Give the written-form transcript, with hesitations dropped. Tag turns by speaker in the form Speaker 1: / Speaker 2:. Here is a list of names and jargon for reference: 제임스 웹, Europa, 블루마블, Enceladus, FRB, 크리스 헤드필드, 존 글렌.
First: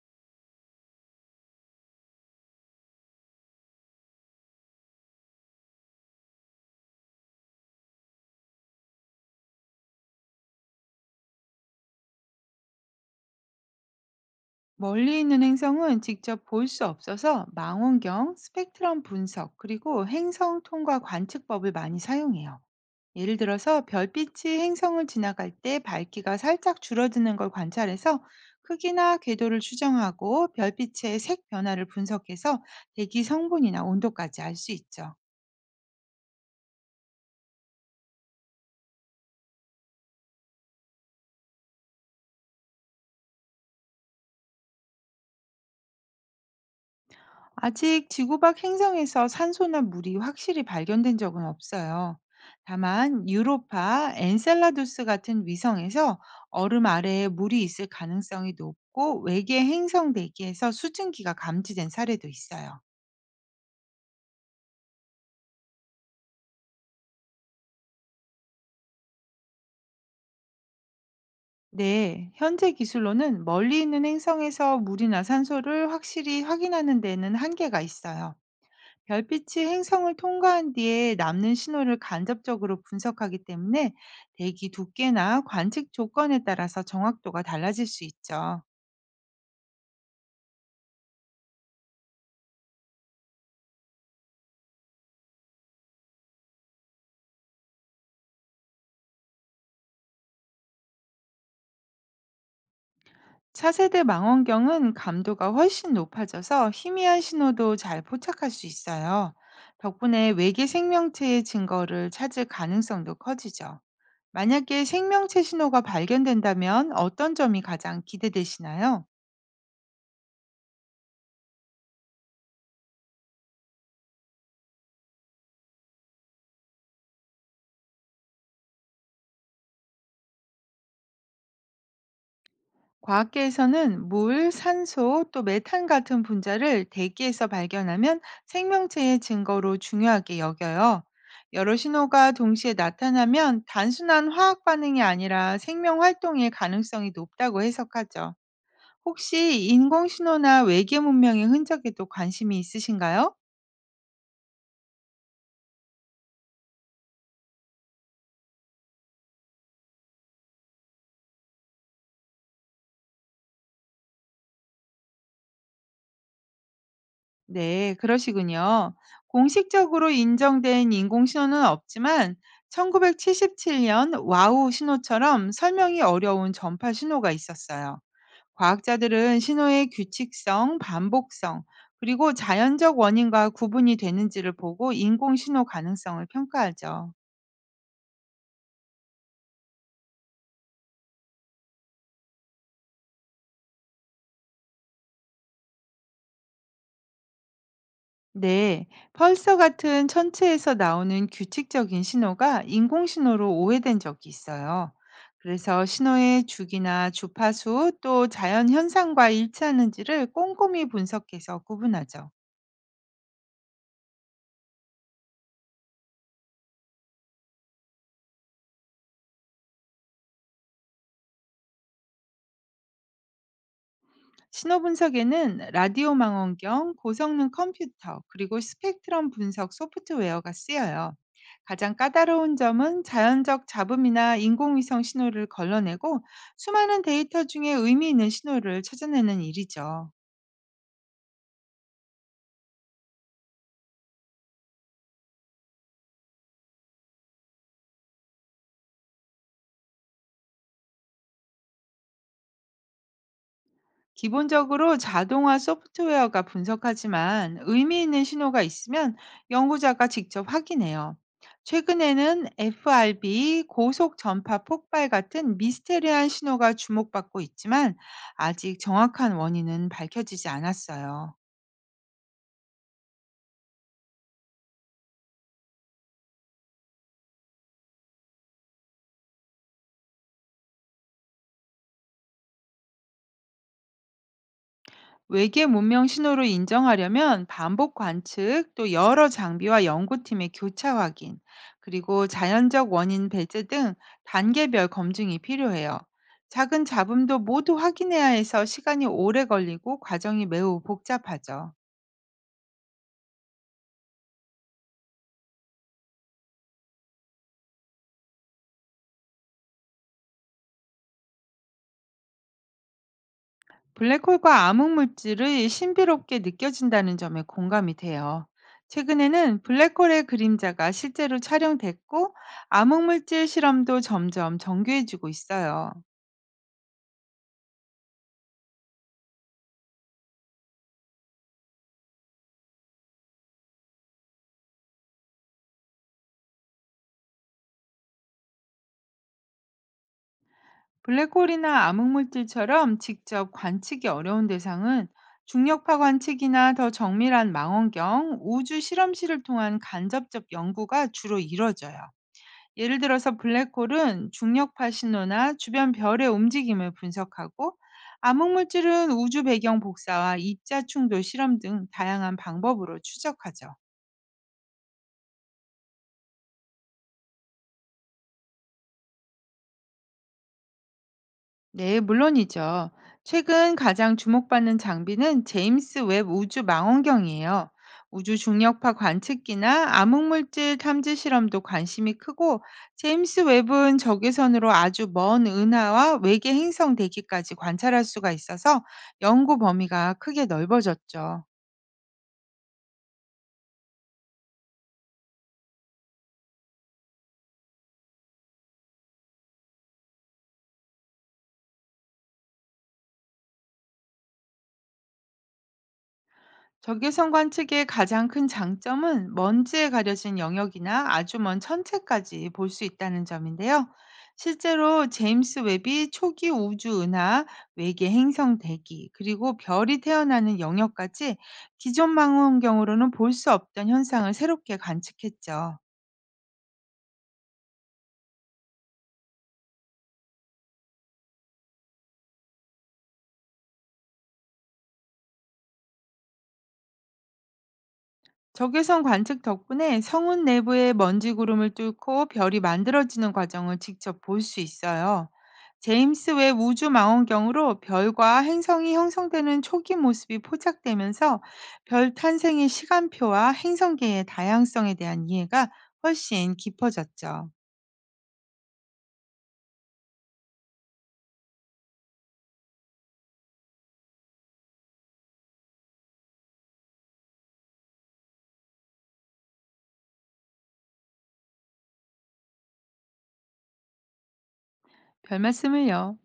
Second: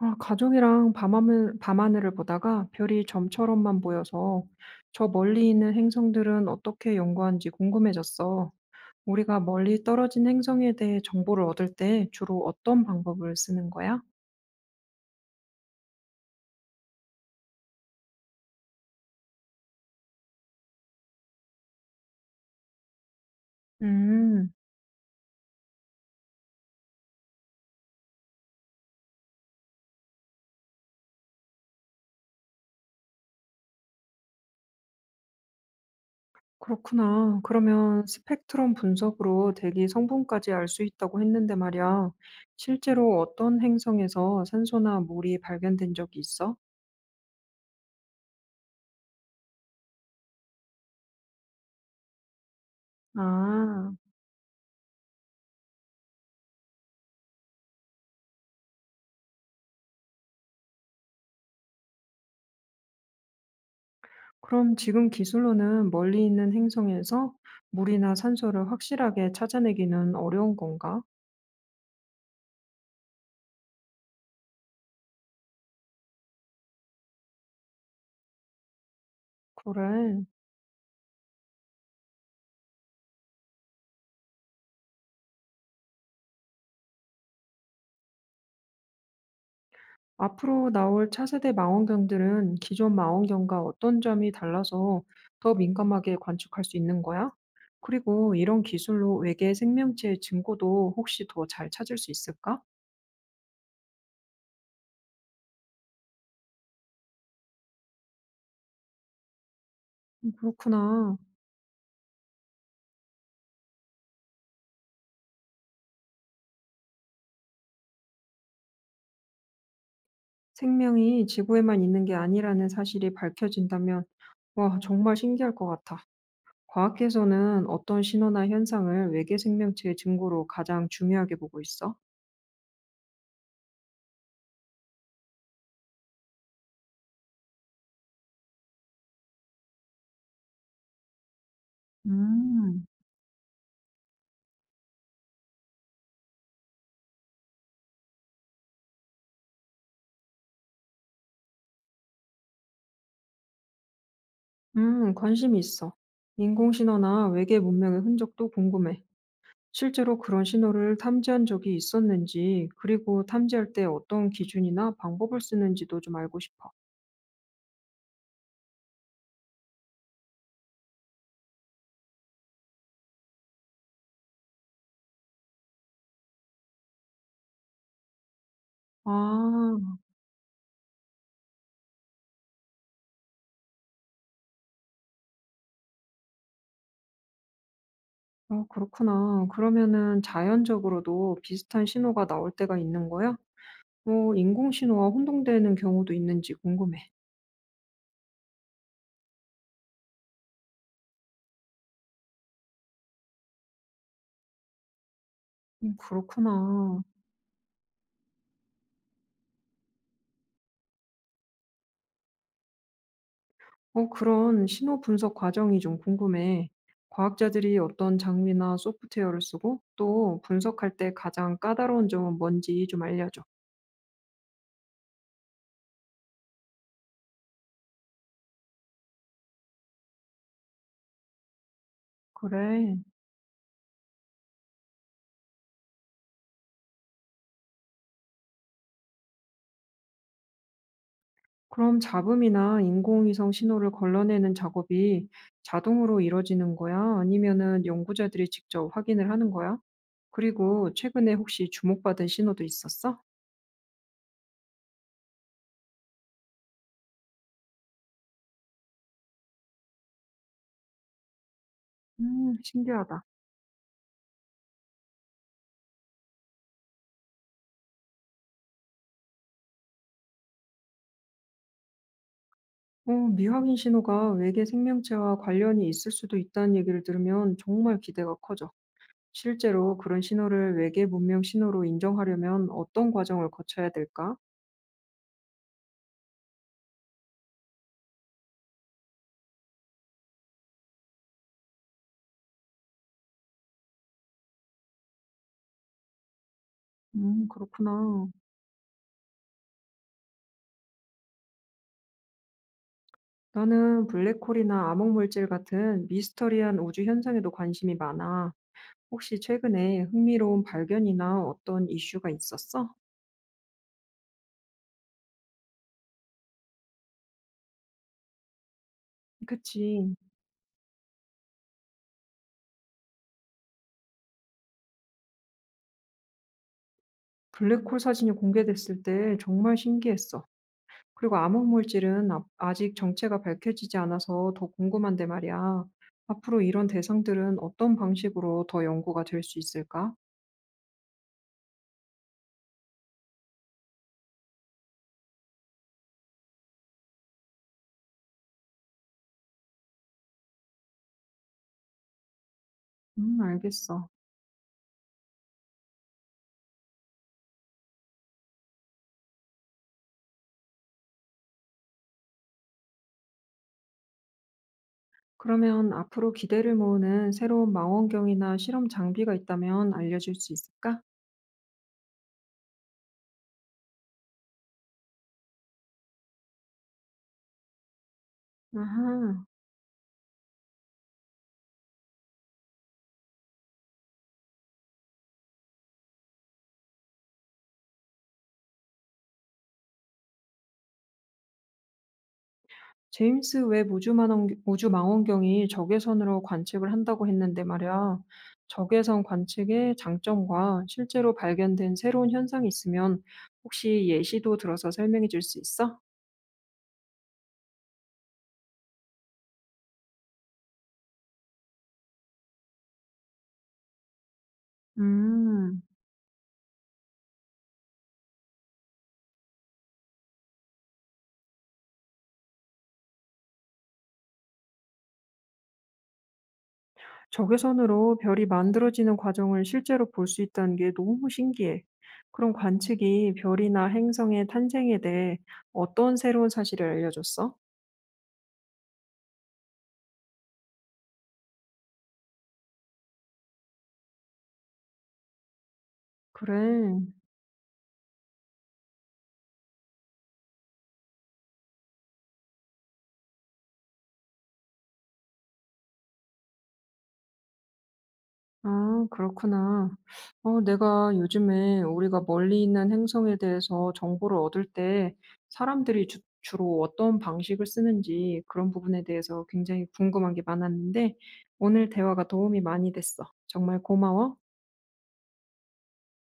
Speaker 1: 아, 가족이랑 밤하늘을 보다가 별이 점처럼만 보여서 저 멀리 있는 행성들은 어떻게 연구하는지 궁금해졌어. 우리가 멀리 떨어진 행성에 대해 정보를 얻을 때 주로 어떤 방법을 쓰는 거야?
Speaker 2: 멀리 있는 행성은 직접 볼 수 없어서 망원경, 스펙트럼 분석, 그리고 행성 통과 관측법을 많이 사용해요. 예를 들어서
Speaker 1: 음,
Speaker 2: 별빛이 행성을 지나갈 때 밝기가 살짝 줄어드는 걸 관찰해서 크기나 궤도를 추정하고 별빛의 색 변화를 분석해서 대기 성분이나 온도까지 알 수 있죠.
Speaker 1: 그렇구나. 그러면 스펙트럼 분석으로 대기 성분까지 알 수 있다고 했는데 말이야. 실제로 어떤 행성에서 산소나 물이 발견된 적이 있어?
Speaker 2: 아직 지구 밖 행성에서 산소나 물이 확실히 발견된 적은 없어요. 다만
Speaker 1: 아.
Speaker 2: 유로파, 엔셀라두스 같은 위성에서 얼음 아래에 물이 있을 가능성이 높고 외계 행성 대기에서 수증기가 감지된 사례도 있어요.
Speaker 1: 그럼 지금 기술로는 멀리 있는 행성에서 물이나 산소를 확실하게 찾아내기는 어려운 건가?
Speaker 2: 네, 현재 기술로는 멀리 있는 행성에서 물이나 산소를 확실히 확인하는 데는 한계가 있어요. 별빛이 행성을
Speaker 1: 그래.
Speaker 2: 통과한 뒤에 남는 신호를 간접적으로 분석하기 때문에 대기 두께나 관측 조건에 따라서 정확도가 달라질 수 있죠.
Speaker 1: 앞으로 나올 차세대 망원경들은 기존 망원경과 어떤 점이 달라서 더 민감하게 관측할 수 있는 거야? 그리고 이런 기술로 외계 생명체의 증거도 혹시 더 잘 찾을 수 있을까?
Speaker 2: 차세대 망원경은 감도가 훨씬 높아져서 희미한 신호도 잘 포착할 수 있어요. 덕분에 외계
Speaker 1: 그렇구나.
Speaker 2: 생명체의 증거를 찾을 가능성도 커지죠. 만약에 생명체 신호가 발견된다면 어떤 점이 가장 기대되시나요?
Speaker 1: 생명이 지구에만 있는 게 아니라는 사실이 밝혀진다면, 와, 정말 신기할 것 같아. 과학계에서는 어떤 신호나 현상을 외계 생명체의 증거로 가장 중요하게 보고 있어?
Speaker 2: 과학계에서는 물, 산소, 또 메탄 같은 분자를 대기에서 발견하면 생명체의 증거로 중요하게 여겨요. 여러 신호가 동시에
Speaker 1: 음,
Speaker 2: 나타나면 단순한 화학 반응이 아니라 생명 활동의 가능성이 높다고 해석하죠. 혹시 인공 신호나 외계 문명의 흔적에도 관심이 있으신가요?
Speaker 1: 관심이 있어. 인공신호나 외계 문명의 흔적도 궁금해. 실제로 그런 신호를 탐지한 적이 있었는지, 그리고 탐지할 때 어떤 기준이나 방법을 쓰는지도 좀 알고 싶어.
Speaker 2: 네, 그러시군요. 공식적으로 인정된 인공신호는 없지만 1977년 와우 신호처럼 설명이 어려운 전파 신호가 있었어요. 과학자들은 신호의
Speaker 1: 아,
Speaker 2: 규칙성, 반복성, 그리고 자연적 원인과 구분이 되는지를 보고 인공신호 가능성을 평가하죠.
Speaker 1: 어, 그렇구나. 그러면은 자연적으로도 비슷한 신호가 나올 때가 있는 거야? 뭐, 인공신호와 혼동되는 경우도 있는지 궁금해.
Speaker 2: 네, 펄서 같은 천체에서 나오는 규칙적인 신호가 인공신호로 오해된 적이 있어요. 그래서 신호의
Speaker 1: 그렇구나.
Speaker 2: 주기나 주파수 또 자연 현상과 일치하는지를 꼼꼼히 분석해서 구분하죠.
Speaker 1: 어, 그런 신호 분석 과정이 좀 궁금해. 과학자들이 어떤 장비나 소프트웨어를 쓰고 또 분석할 때 가장 까다로운 점은 뭔지 좀 알려줘.
Speaker 2: 신호 분석에는 라디오 망원경, 고성능 컴퓨터, 그리고 스펙트럼 분석 소프트웨어가 쓰여요. 가장 까다로운
Speaker 1: 그래.
Speaker 2: 점은 자연적 잡음이나 인공위성 신호를 걸러내고 수많은 데이터 중에 의미 있는 신호를 찾아내는 일이죠.
Speaker 1: 그럼 잡음이나 인공위성 신호를 걸러내는 작업이 자동으로 이루어지는 거야? 아니면은 연구자들이 직접 확인을 하는 거야? 그리고 최근에 혹시 주목받은 신호도 있었어?
Speaker 2: 기본적으로 자동화 소프트웨어가 분석하지만 의미 있는 신호가 있으면 연구자가 직접 확인해요. 최근에는
Speaker 1: 신기하다.
Speaker 2: FRB, 고속 전파 폭발 같은 미스테리한 신호가 주목받고 있지만 아직 정확한 원인은 밝혀지지 않았어요.
Speaker 1: 어, 미확인 신호가 외계 생명체와 관련이 있을 수도 있다는 얘기를 들으면 정말 기대가 커져. 실제로 그런 신호를 외계 문명 신호로 인정하려면 어떤 과정을 거쳐야 될까?
Speaker 2: 외계 문명 신호를 인정하려면 반복 관측, 또 여러 장비와 연구팀의 교차 확인, 그리고 자연적 원인 배제 등 단계별 검증이 필요해요. 작은 잡음도 모두 확인해야
Speaker 1: 그렇구나.
Speaker 2: 해서 시간이 오래 걸리고 과정이 매우 복잡하죠.
Speaker 1: 나는 블랙홀이나 암흑물질 같은 미스터리한 우주 현상에도 관심이 많아. 혹시 최근에 흥미로운 발견이나 어떤 이슈가 있었어?
Speaker 2: 블랙홀과 암흑물질을 신비롭게 느껴진다는 점에 공감이 돼요. 최근에는
Speaker 1: 그치.
Speaker 2: 블랙홀의 그림자가 실제로 촬영됐고 암흑물질 실험도 점점 정교해지고 있어요.
Speaker 1: 블랙홀 사진이 공개됐을 때 정말 신기했어. 그리고 암흑물질은 아직 정체가 밝혀지지 않아서 더 궁금한데 말이야. 앞으로 이런 대상들은 어떤 방식으로 더 연구가 될 수 있을까?
Speaker 2: 블랙홀이나 암흑물질처럼 직접 관측이 어려운 대상은 중력파 관측이나 더 정밀한 망원경, 우주 실험실을 통한 간접적 연구가 주로 이뤄져요. 예를 들어서
Speaker 1: 알겠어.
Speaker 2: 블랙홀은 중력파 신호나 주변 별의 움직임을 분석하고 암흑물질은 우주 배경 복사와 입자 충돌 실험 등 다양한 방법으로 추적하죠.
Speaker 1: 그러면 앞으로 기대를 모으는 새로운 망원경이나 실험 장비가 있다면 알려줄 수 있을까?
Speaker 2: 네, 물론이죠. 최근 가장 주목받는 장비는 제임스 웹 우주 망원경이에요. 우주 중력파
Speaker 1: 아하,
Speaker 2: 관측기나 암흑물질 탐지 실험도 관심이 크고, 제임스 웹은 적외선으로 아주 먼 은하와 외계 행성 대기까지 관찰할 수가 있어서 연구 범위가 크게 넓어졌죠.
Speaker 1: 제임스 웹 우주 망원경이 적외선으로 관측을 한다고 했는데 말이야. 적외선 관측의 장점과 실제로 발견된 새로운 현상이 있으면 혹시 예시도 들어서 설명해 줄 수 있어?
Speaker 2: 적외선관 측의 가장 큰 장점은 먼지에 가려진 영역이나 아주 먼 천체까지 볼 수 있다는 점인데요. 실제로 제임스
Speaker 1: 음.
Speaker 2: 웹이 초기 우주 은하, 외계 행성 대기, 그리고 별이 태어나는 영역까지 기존 망원경으로는 볼 수 없던 현상을 새롭게 관측했죠.
Speaker 1: 적외선으로 별이 만들어지는 과정을 실제로 볼 수 있다는 게 너무 신기해. 그런 관측이 별이나 행성의 탄생에 대해 어떤 새로운 사실을 알려줬어?
Speaker 2: 적외선 관측 덕분에 성운 내부의 먼지 구름을 뚫고 별이 만들어지는 과정을 직접 볼 수 있어요. 제임스 웹 우주
Speaker 1: 그래.
Speaker 2: 망원경으로 별과 행성이 형성되는 초기 모습이 포착되면서 별 탄생의 시간표와 행성계의 다양성에 대한 이해가 훨씬 깊어졌죠.
Speaker 1: 아, 그렇구나. 어, 내가 요즘에 우리가 멀리 있는 행성에 대해서 정보를 얻을 때 사람들이 주로 어떤 방식을 쓰는지 그런 부분에 대해서 굉장히 궁금한 게 많았는데 오늘 대화가 도움이 많이 됐어. 정말 고마워.
Speaker 2: 별 말씀을요.